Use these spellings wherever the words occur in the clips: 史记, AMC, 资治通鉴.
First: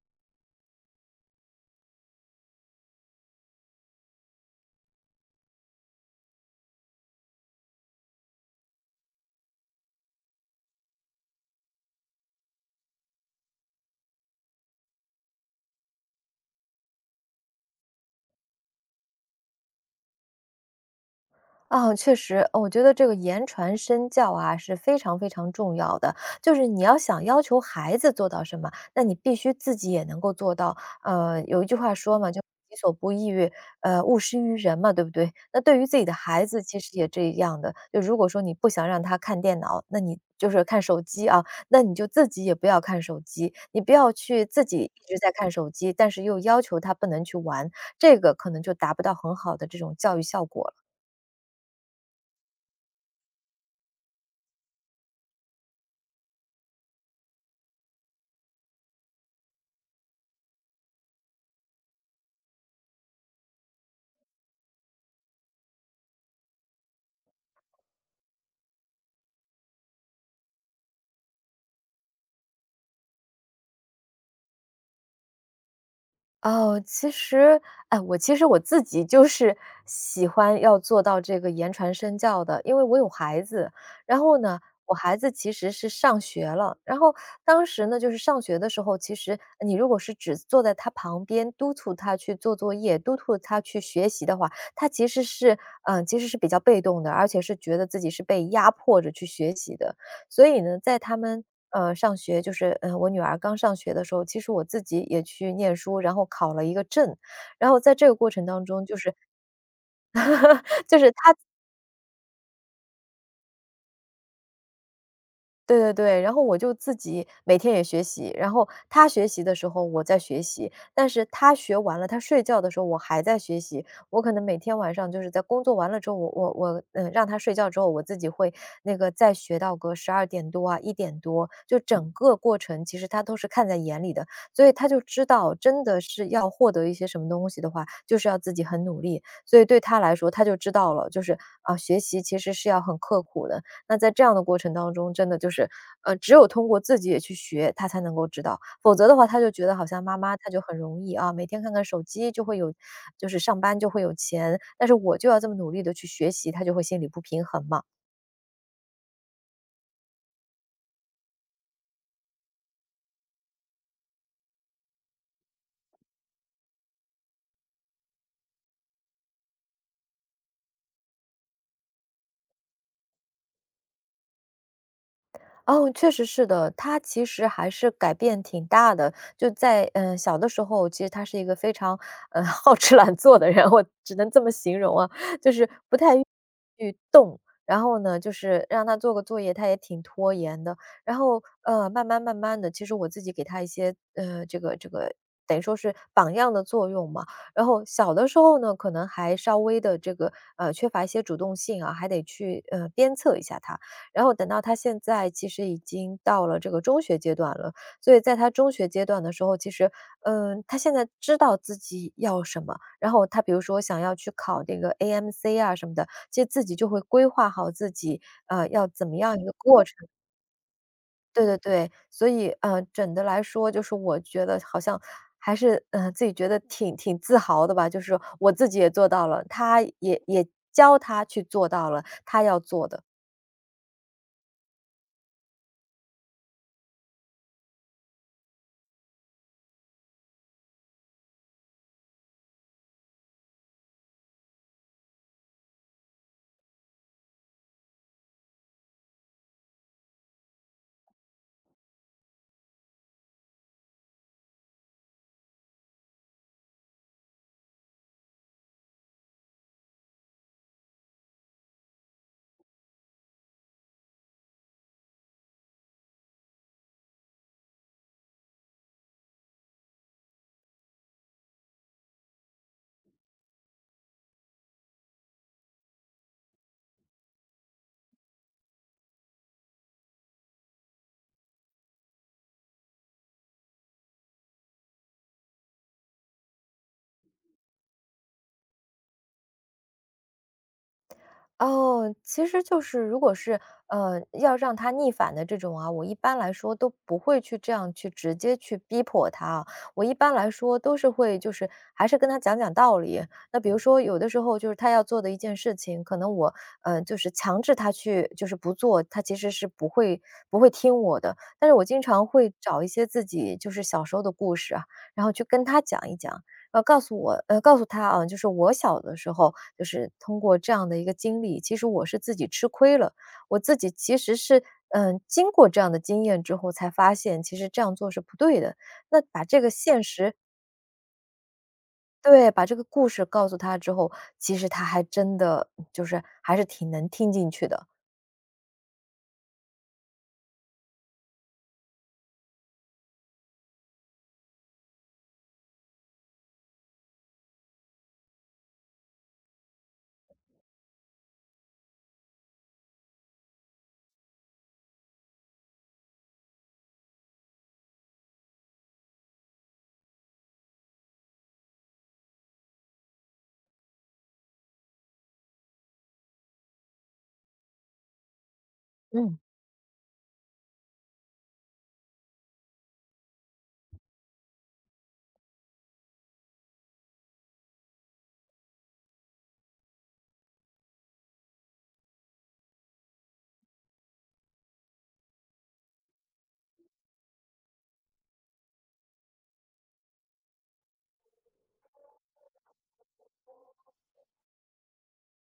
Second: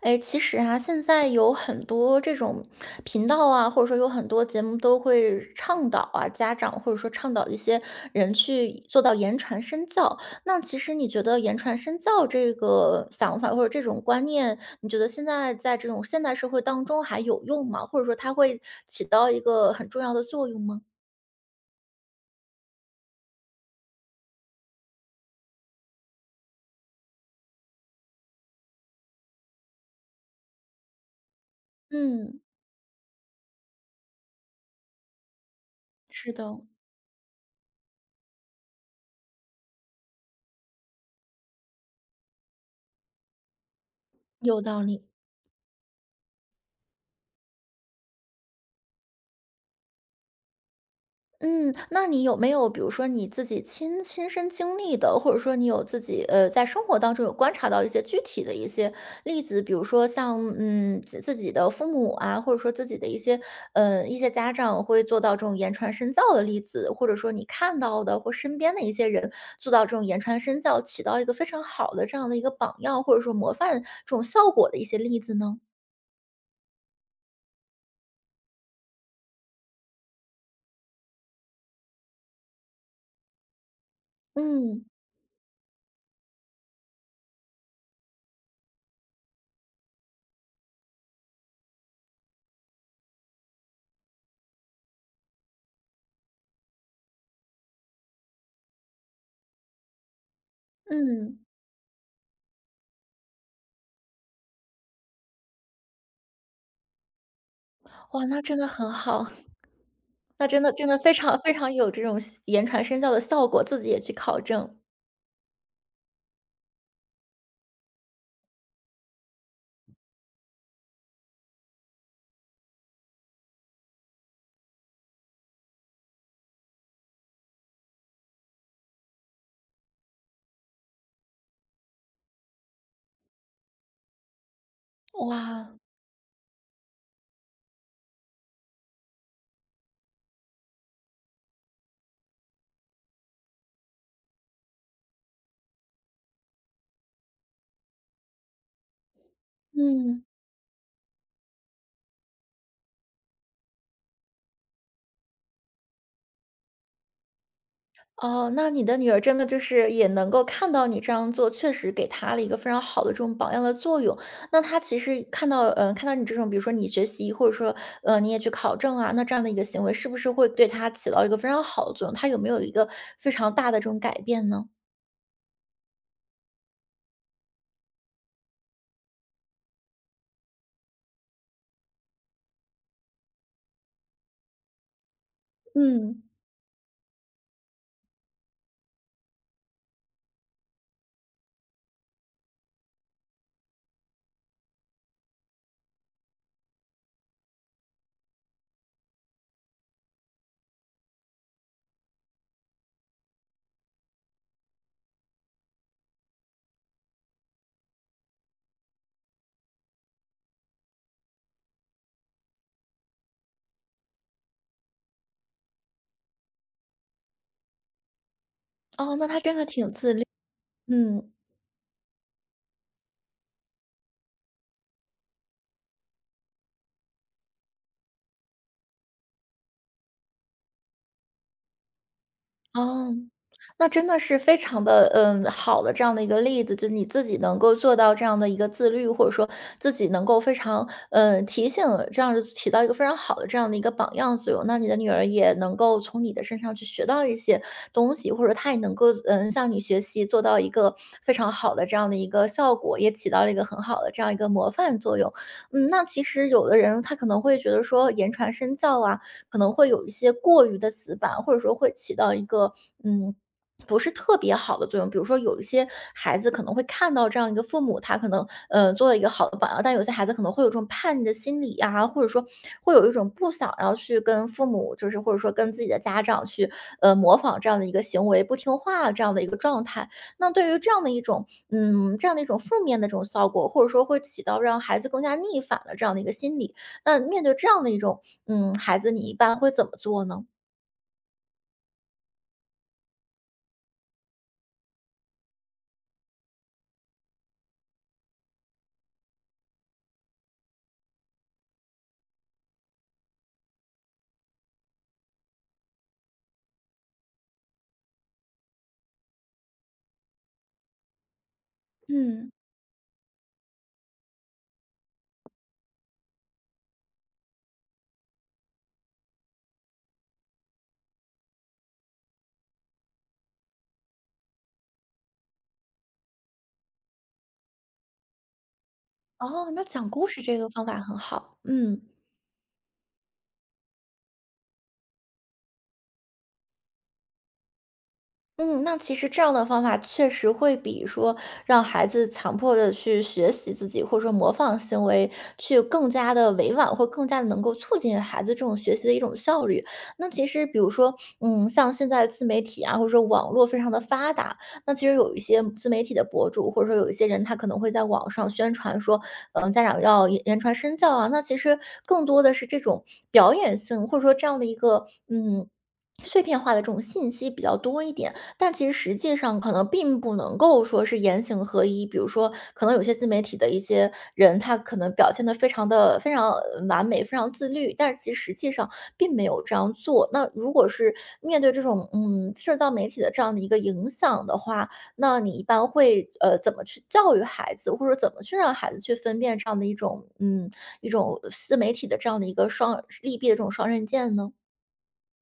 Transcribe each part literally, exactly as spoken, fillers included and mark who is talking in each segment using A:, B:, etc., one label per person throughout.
A: 哎，其实啊，现在有很多这种频道啊，或者说有很多节目都会倡导啊，家长或者说倡导一些人去做到言传身教。那其实你觉得言传身教这个想法或者这种观念，你觉得现在在这种现代社会当中还有用吗？或者说它会起到一个很重要的作用吗？
B: 啊，确实，我觉得这个言传身教啊是非常非常重要的。就是你要想要求孩子做到什么，那你必须自己也能够做到。呃，有一句话说嘛，就
A: 嗯。
B: “己所不欲，呃，勿施于人"嘛，对不对？那对于自己的
A: 是
B: 孩
A: 的，
B: 子，其实也这样的。就如果说你不想让他看电脑，那你就是看手机啊，那你就自己也不要看手机，你不要去
A: 有
B: 自己
A: 道理。
B: 一直在看手机，但是又要求他不能去玩，这个可能就达不到很好的这种教育效果了。
A: 嗯，那你有没有比如说你自己亲亲身经历的，或者说你有自己呃在生活当中有观察到一些具体的一些例子，比如说像嗯自自己的父母啊，或者说自己的一些呃一些家长会做到这种言传身教的例子，或者说你看到的或身边的一些人做到这种言传身教，起到一个非常好的这样的一个榜样，或者说模范这种效果的一些例子呢？
B: 哦，其实，哎，我其实我自己就是喜欢要做到这个言传身教的，因为我有孩子。然后呢，
A: 嗯
B: 我孩子其实是上学了，然后当时呢，就是上学的时候，其实你如果是只坐在他旁边督促他去做作业，督促他去学习的话，他其实是，嗯、其实是比较被动的，而且是觉得自己是被压迫着去学习的。所以呢，在他
A: 嗯。
B: 们呃上学，就是嗯、呃我女儿刚上学的时候，其实我自己也去念书，然后考了一个证，然后在这个
A: 哇，
B: 过
A: 那
B: 程
A: 真
B: 当
A: 的
B: 中，
A: 很
B: 就是
A: 好。那真的 真的
B: 就是
A: 非
B: 她
A: 常非常有这种言传身教的效果，自己也去考证。
B: 对对对，然后我就自己每天也学习，然后他学习的时候我在学习，但是他学完了，他睡觉的时候我还在学习。我可能每天晚上就是在工作完了之后，我我我，嗯，让他睡觉之后，我自己会那个再学到个十二点多啊一点多，就整个过程其实他都是看在眼里的，所以他就知道
A: 哇。
B: 真的是要获得一些什么东西的话，就是要自己很努力。所以对他来说，他就知道了，就是，啊，学习其实是要很刻苦的，那在这样的过程当中，真的就是，呃，只有通过自己也去学，他才能够知道，否则的话，他就觉得好像妈
A: 嗯。
B: 妈她就很容易啊，每天看看手机就会有就是上班就会有钱，但是我就要这么努力的去学习，他就会心里不平衡嘛。
A: 哦，那你的女儿真的就是也能够看到你这样做，确实给她了一个非常好的这种榜样的作用。那她其实看到，嗯看到你这种，比如说你学习，或者说，呃，你也去考证啊，那这样的一个行为是不是会对她起到一个非常好的作用？她有没有一个非常大的这种改变呢？
B: 哦，确实是的，他其实还是改变挺大的。就在嗯、呃小的时候，其实他是一个非常呃 好吃懒做的人，我只能这么形容啊，就是不太愿
A: 嗯。
B: 意去动。然后呢，就是让他做个作业，他也挺拖延的。然后呃，慢慢慢慢的，其实我自己给他一些呃这个这个。等于说是榜样的作用嘛，然后小的时候呢，可能还稍微的这个呃缺乏一些主动性啊，还得去呃鞭策一下他。然后等到他现在其实已经到了这个中学阶段了，所以在他中学阶段的时候，其实，嗯，他现在知道自己要什么，然后他比如说想要去考这个 A M C 啊什么的，其实自己就会规划好自己，呃，要怎么
A: 哦，那
B: 样
A: 她
B: 一个
A: 真的
B: 过
A: 挺
B: 程。
A: 自律。嗯。
B: 对对对，所以，呃，整的来说，就是我觉得好像还是，呃，自己觉得挺挺自豪的吧，就是我自己也做到了，他也也教他去做到了他要做的。
A: 哦，那真的是非常的，嗯，好的这样的一个例子，就你自己能够做到这样的一个自律，或者说自己能够非常嗯，提醒，这样子起到一个非常好的这样的一个榜样作用。那你的女儿也能够从你的身上去学到一些东西，或者她也能够嗯，向你学习，做到一个非常好的这样的一个效果，也起到了一个很好的这样一个模范作用。嗯，那其实有的人他可能会觉得说言传身教啊，可能会有一些过于的死板，或者说会起到一个。嗯。不是特别好的作用，比如说有一些孩子可能会看到这样一个父母，他可能呃做了一个好的榜样，但有些孩子可能会有这种叛逆的心理啊，或者说会有一种不想要去跟父母，就是或者说跟自己的家长去呃模仿这样的一个行为，不听话这样的一个状态。那对于这样的一种嗯这样的一种负面的这种效果，或者说会起到让孩子更加逆反的这样的一个心理，那面对这样的一种嗯，孩子，你一般会怎么做呢？
B: 哦，其实就是如果是，呃，要让他逆反的这种啊，我一般来说都不会去这样去直接去逼迫他啊我一般来说都是会就是还是跟他讲讲道理。那比如说有的时候就是他要做的一件事情，可能我，呃，就是强制他去就是不做，他其实是不会不会听我的。但是我经常
A: 嗯。
B: 会找一些自己就是小时候的故事啊，然后去跟他讲一讲。呃，告诉我呃，告诉他啊，就是我小的时候，就是通过这样的一个经历，其实我是自己吃亏了。我自己其实是，嗯，经过这样的经验之后才发现，其实这样做是不对的。那把这个
A: 哦，那
B: 现
A: 讲故
B: 实
A: 事这个方法很好。嗯。
B: 对，把这个故事告诉他之后，其实他还真的就是还是挺能听进去的。
A: 嗯，那其实这样的方法确实会比说让孩子强迫的去学习自己，或者说模仿行为，去更加的委婉，或更加的能够促进孩子这种学习的一种效率。那其实比如说，嗯，像现在自媒体啊，或者说网络非常的发达，那其实有一些自媒体的博主，或者说有一些人，他可能会在网上宣传说，嗯，家长要言言传身教啊。那其实更多的是这种表演性，或者说这样的一个。嗯。碎片化的这种信息比较多一点，但其实实际
B: 嗯。
A: 上可能并不能够说是言行合一，比如说可能有些自媒体的一些人，他可能表现得非常的非常完美、非常自律，但是其实实际上并没有这样做。那如果是面对这种嗯，社交媒体的这样的一个影响的话，那你一般会呃，怎么去教育孩子，或者怎么去让孩子去分辨这样的一种嗯，一种自媒体的这样的一个双利弊的这种双刃剑呢？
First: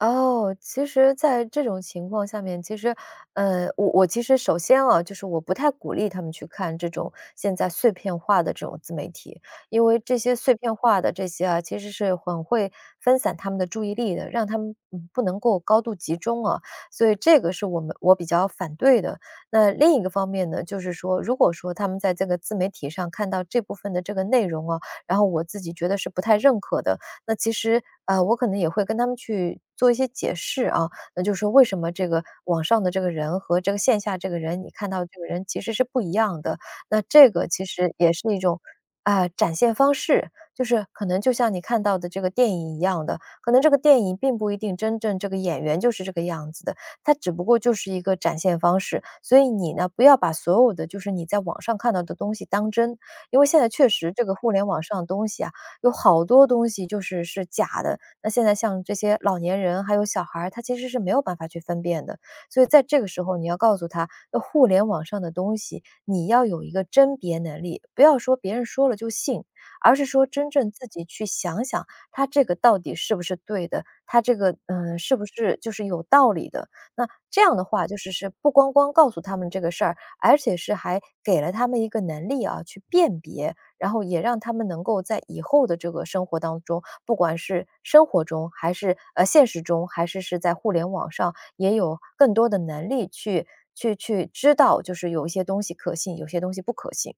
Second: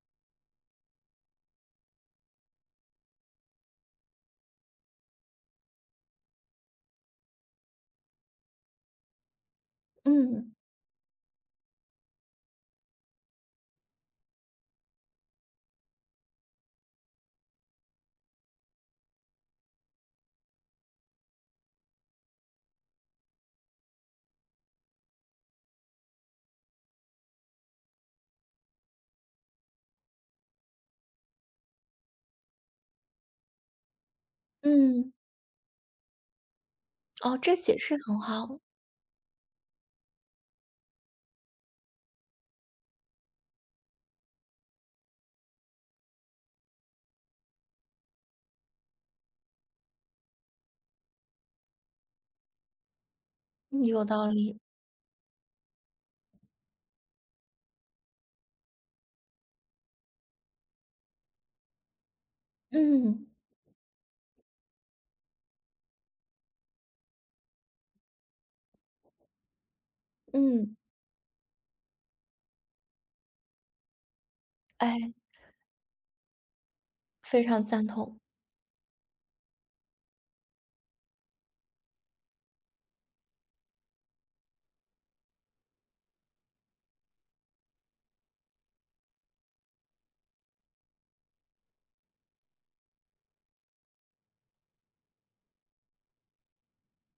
B: 哦，其实在这种情况下面，其实，呃，我我其实首先啊，就是我不太鼓励他们去看这种现在碎片化的这种自媒体，因为这些碎
A: 嗯。
B: 片化的这些啊，其实是很会分散他们的注意力的，让他们嗯不能够高度集中啊，所以这个是我们我比较反对的。那另一个方面呢，就是说，如果说他们在这个自媒体上看到这部分的这个内容啊，然后我自己觉得是不太认可的，那其实，呃，我可能也会跟他们去做一些解释啊，那就是说为什么这个网上的这个人和这个线下这个人，你看到
A: 嗯，
B: 这个人其实是不一样的。那这
A: 哦，
B: 个
A: 这
B: 其
A: 解
B: 实
A: 释
B: 也
A: 很
B: 是一种，
A: 好。
B: 啊，呃展现方式，就是可能就像你看到的这个电影一样的，可能这个电影并不一定真正这个演员就是这个样子的，它只不过就是一个展现方式。所以你呢，不要把所有的就是你在网上看到的东西当真，因为现在
A: 嗯，
B: 确
A: 有
B: 实这
A: 道
B: 个互
A: 理。
B: 联网上的东西啊，有好多东西就是是假的。那现在像这些老年人还有小孩儿，他其实是没有办法去分辨的。所以在这个时
A: 嗯。
B: 候，你要告诉他，那互联网上的东西，你要有一个甄别能力，不要说别人说了就信，而是说真正
A: 嗯。
B: 自己去想想，他这个到底是不是对的，他这个嗯呃
A: 哎，
B: 是不是就是有道理的。那这
A: 非
B: 样的
A: 常
B: 话，
A: 赞
B: 就是
A: 同。
B: 是不光光告诉他们这个事儿，而且是还给了他们一个能力啊，去辨别。然后也让他们能够在以后的这个生活当中，不管是生活中还是呃现实中，还是是在互联网上，也有更多的能力去去去知道，就是有一些东西可信，有些东西不可信。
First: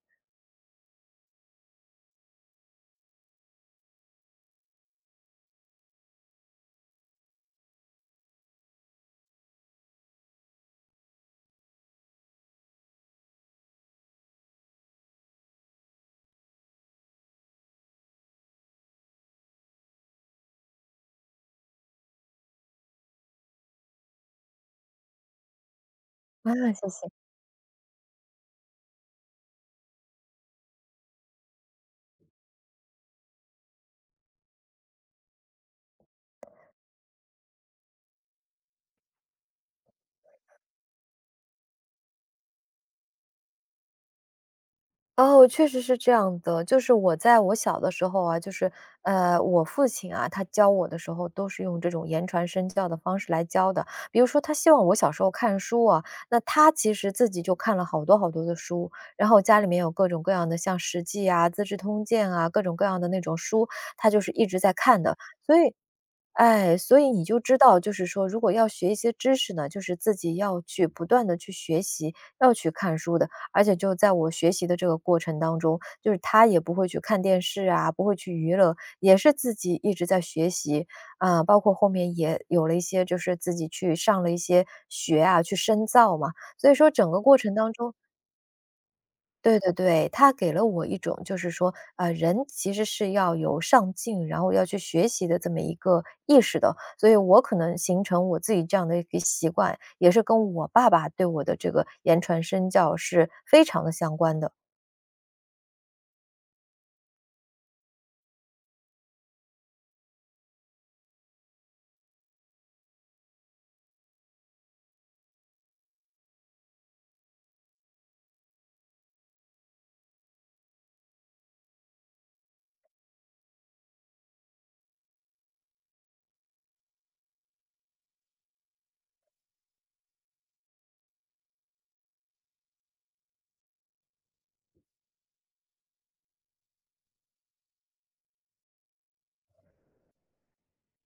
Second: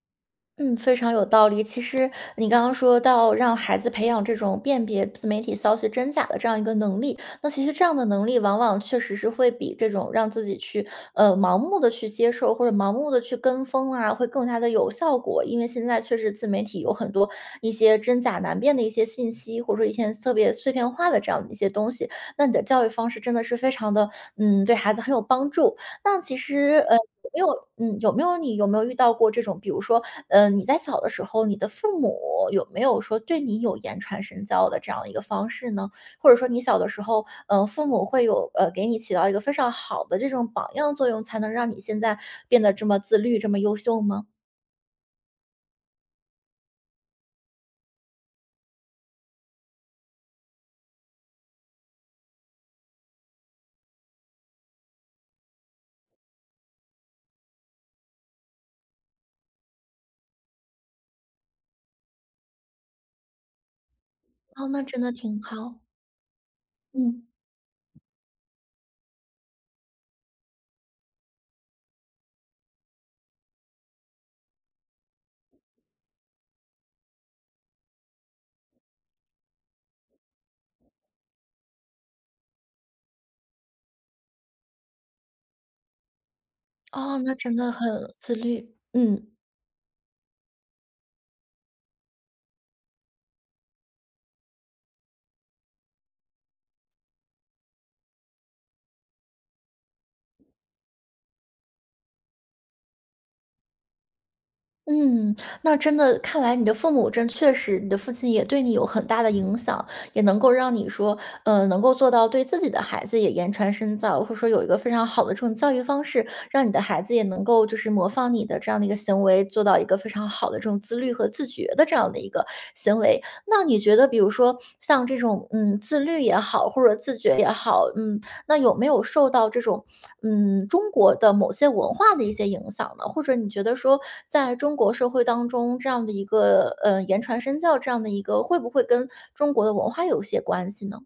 A: 嗯，非常有道理。其实你刚刚说到让孩子培养这种辨别自媒体消息真假的这样一个能力，那其实这样的能力往往确实是会比这种让自己去呃，盲目的去接受或者盲目的去跟风啊，会更加的有效果。因为现在确实自媒体有很多一些真假难辨的一些信息，或者说一些特别碎片化的这样的一些东西，那你的教育方式真的是非常的嗯，对孩子很有帮助。那其
B: 啊，谢
A: 实呃，
B: 谢。
A: 有没有嗯，有没有你有没有遇到过这种，比如说，呃，你在小的时候，你的父母有没有说对你有言传身教的这样一个方式呢？或者说你小的时候，呃，父母会有呃，给你起到一个非常好的这种榜样作用，才能让你现在变得这么自律、这么优秀吗？
B: 哦，确实是这样的。就是我在我小的时候啊，就是呃，我父亲啊，他教我的时候都是用这种言传身教的方式来教的。比如说，他希望我小时候看书啊，那他其实自己就看了好多好多的书，然后家里面有各种各样的像《史记》啊、《资治通鉴》啊，各种各样的那种书，他就是一直
A: 哦，
B: 在
A: 那真
B: 看
A: 的
B: 的。
A: 挺
B: 所以
A: 好。
B: 哎，所以你
A: 嗯，
B: 就知道，就是说，如果要学一些知识呢，就是自己要去不断的去学习，要去看书的。而且就在我学习的这个过程当中，就是他也不会去看电视啊，不会去娱乐，也是自己一直在学习。啊，包括后面也有了一些就是自己去上了一些学啊，去深造嘛。所以说整
A: 哦，
B: 个
A: 那
B: 过程
A: 真的
B: 当中，
A: 很自律。嗯。
B: 对对对，他给了我一种就是说，呃，人其实是要有上进，然后要去学习的这么一个意识的。所以我可能形成我自己这样的一个习惯，也是跟我爸爸对我的这个言传身教是非常的相关的。
A: 嗯，那真的看来你的父母真确实，你的父亲也对你有很大的影响，也能够让你说，呃，能够做到对自己的孩子也言传身教，或者说有一个非常好的这种教育方式，让你的孩子也能够就是模仿你的这样的一个行为，做到一个非常好的这种自律和自觉的这样的一个行为。那你觉得，比如说像这种嗯自律也好，或者自觉也好，嗯，那有没有受到这种嗯，中国的某些文化的一些影响呢？或者你觉得说，在中国社会当中，这样的一个呃，言传身教这样的一个，会不会跟中国的文化有一些关系呢？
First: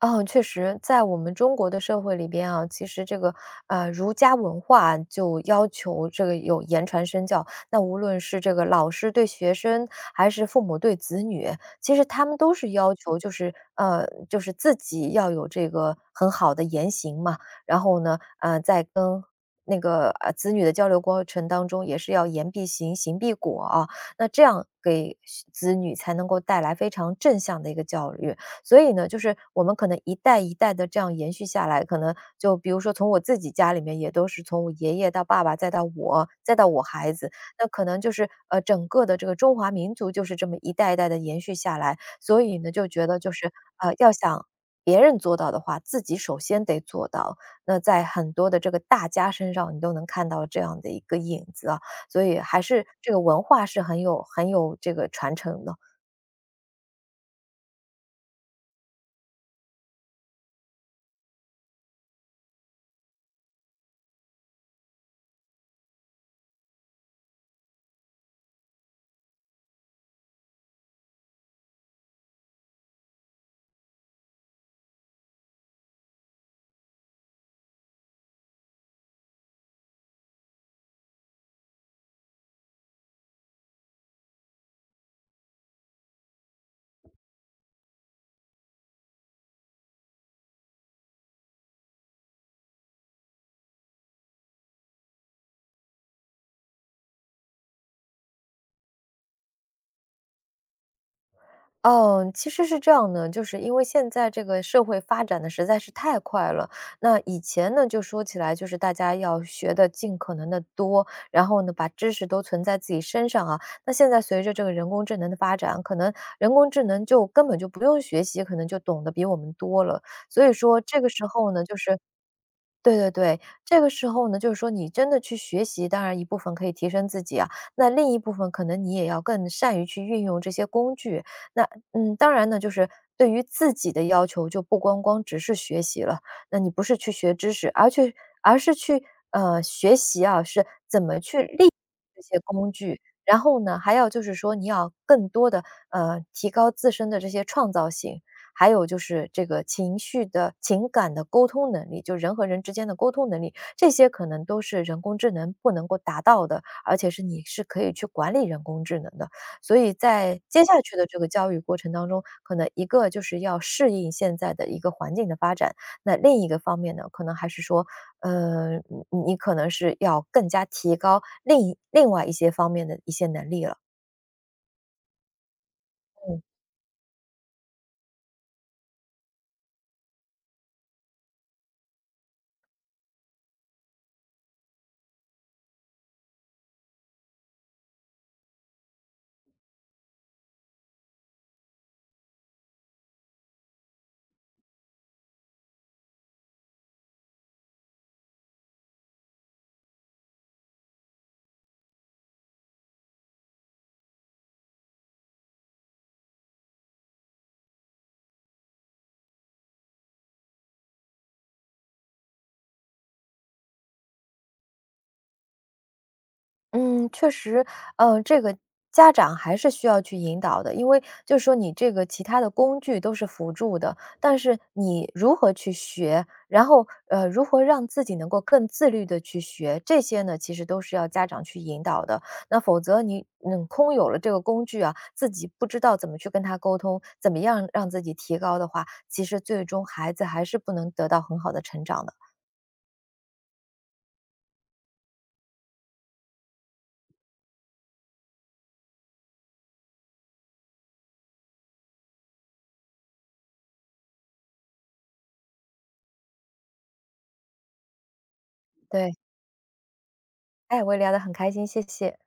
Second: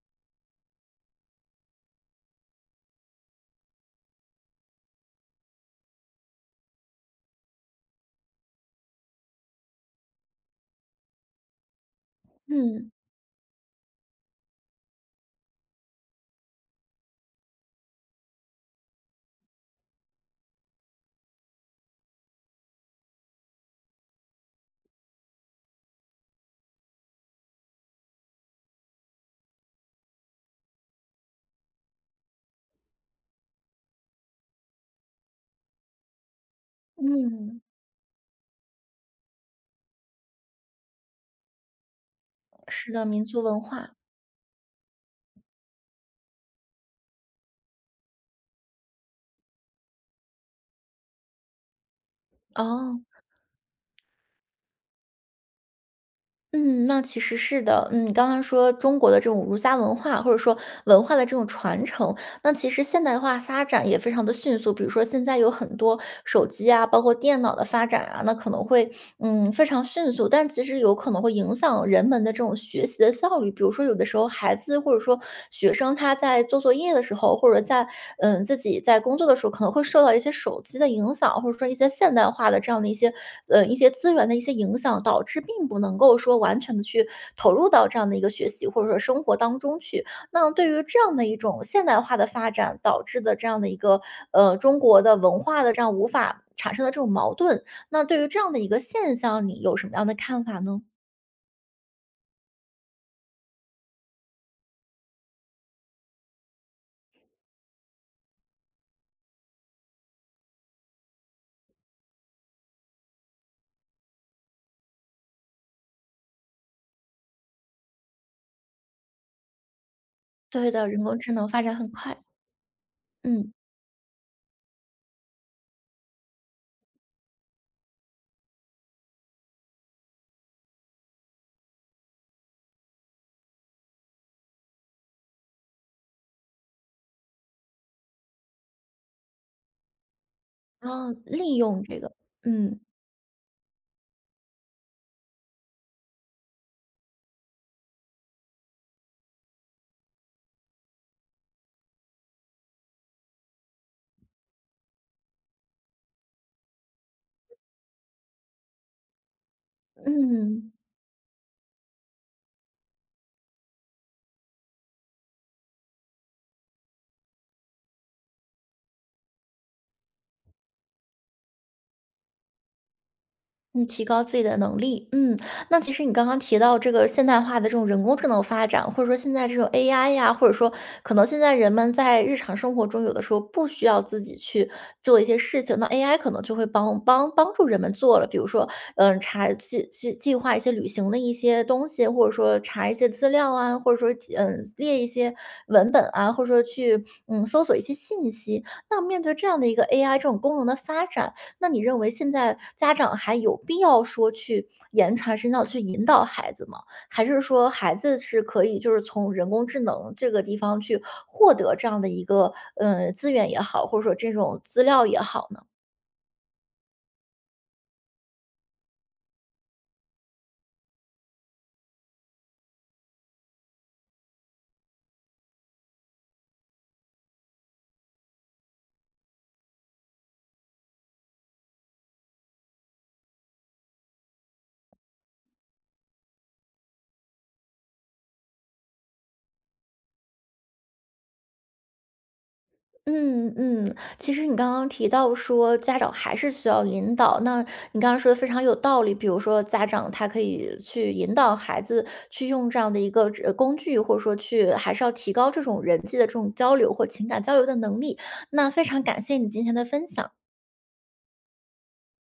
B: 哦，确实，在我们中国的社会里边啊，其实这个呃儒家文化就要求这个有言传身教。那无论是这个老师对学生，还是父母对子女，其实他们都是
A: 嗯。
B: 要求，就是呃，就是自己要有这个很好的言行嘛。然后呢，呃，在跟那个呃子女的交流过程当中，也是要言必行，行必果啊。那这样给子女才能够带来非常正向的一个教育。所以呢，就是我们可能一代一代的这样延续下来，可能就比如说从我自己家里面也都是从我爷爷到爸爸，再到我，再到我孩子，
A: 嗯，
B: 那可能就是，呃，整个的这个中华民族就是这么一代一代的延续下来。所以呢，就
A: 是
B: 觉
A: 的，
B: 得
A: 民
B: 就
A: 族
B: 是，
A: 文
B: 呃，
A: 化。
B: 要想别人做到的话，自己首先得做到。那在很多的这个大家身上，你都能看到这样的一个影子啊，所以还是
A: 哦。
B: 这个文化是很有很有这个传承的。
A: 嗯，那其实是的，嗯，你刚刚说中国的这种儒家文化，或者说文化的这种传承，那其实现代化发展也非常的迅速，比如说现在有很多手机啊，包括电脑的发展啊，那可能会嗯非常迅速，但其实有可能会影响人们的这种学习的效率。比如说有的时候孩子或者说学生他在做作业的时候，或者在嗯自己在工作的时候，可能会受到一些手机的影响，或者说一些现代化的这样的一些呃一些资源的一些影响，导致并不能够说完全的去投入到这样的一个学习或者说生活当中去。那对于这样的一种现代化的发展导致的这样的一个呃，中国的文化的这样无法产生的这种矛盾，那对于这样的一个现象，你有什么样的看法呢？
B: 哦，其实是这样的，就是因为现在这个社会发展的实在是太快了。那以前呢，就说起来就是大家要学的尽可能的多，然后呢，把知识都存在自己身上啊。那现在随着这个人工智能的发展，可能人工智能就根本就不用学习，可能就懂得比我们多了。所以
A: 对
B: 说
A: 的，
B: 这
A: 人
B: 个
A: 工
B: 时
A: 智能
B: 候
A: 发
B: 呢，
A: 展
B: 就
A: 很
B: 是
A: 快。
B: 对对对，
A: 嗯，
B: 这个时候呢，就是说你真的去学习，当然一部分可以提升自己啊，那另一部分可能你也要更善于去运用这些工具。那嗯，当然呢，就是对于自己的要求，就不光光只是学习了，那你不是去学知识，而去而是去呃学习啊，是
A: 然
B: 怎
A: 后
B: 么去
A: 利
B: 利用
A: 用这个。
B: 这些工
A: 嗯，
B: 具。然后呢，还要就是说，你要更多的呃提高自身的这些创造性，还有就是这个情绪的情感的沟通能力，就人和人之间的沟通能力，这些可能都是人工智能不能够达到的，而且是你是可以去管理人工智能的。所以在接
A: 嗯。
B: 下去的这个教育过程当中，可能一个就是要适应现在的一个环境的发展，那另一个方面呢，可能还是说，呃，你你可能是要更加提高另一另外一些方面的一些能力了。
A: 嗯。提高自己的能力。嗯，那其实你刚刚提到这个现代化的这种人工智能发展，或者说现在这种 A I 呀，或者说可能现在人们在日常生活中有的时候不需要自己去做一些事情，那 A I 可能就会帮帮帮助人们做了，比如说，嗯，查计计计划一些旅行的一些东西，或者说查一些资料啊，或者说嗯列一些文本啊，或者说去嗯搜索一些信息。那面对这样的一个 A I 这种功能的发展，那你认为现在家长还有必要说去言传身教去引导孩子吗？还是说孩子是可以就是从人工智能这个地方去获得这样的一个呃，资源也好，或者说这种资料也好呢？
B: 嗯，确实，呃，这个家长还是需要去引导的，因为就是说你这个其他的工具都是辅助的，但是你如何去学，然后呃，如何让自己能够更自律的去学，这些呢，其实都是要家长去引导的。那否则你嗯，空有了这个工具啊，自己不知道怎么去跟他沟通，怎么样让自己提高的话，其实最终孩子还是不能得到很好的成长的。
A: 嗯。嗯，其实你刚刚提到说家长还是需要引导，那你刚刚说的非常有道理。比如说，家长他可以去引导孩子去用这样的一个呃工具，或者说去还是要提高这种人际的这种交流或情感交流的能力。那非常
B: 对，
A: 感谢你今天的分享。
B: 哎，我也聊得很开心，谢谢。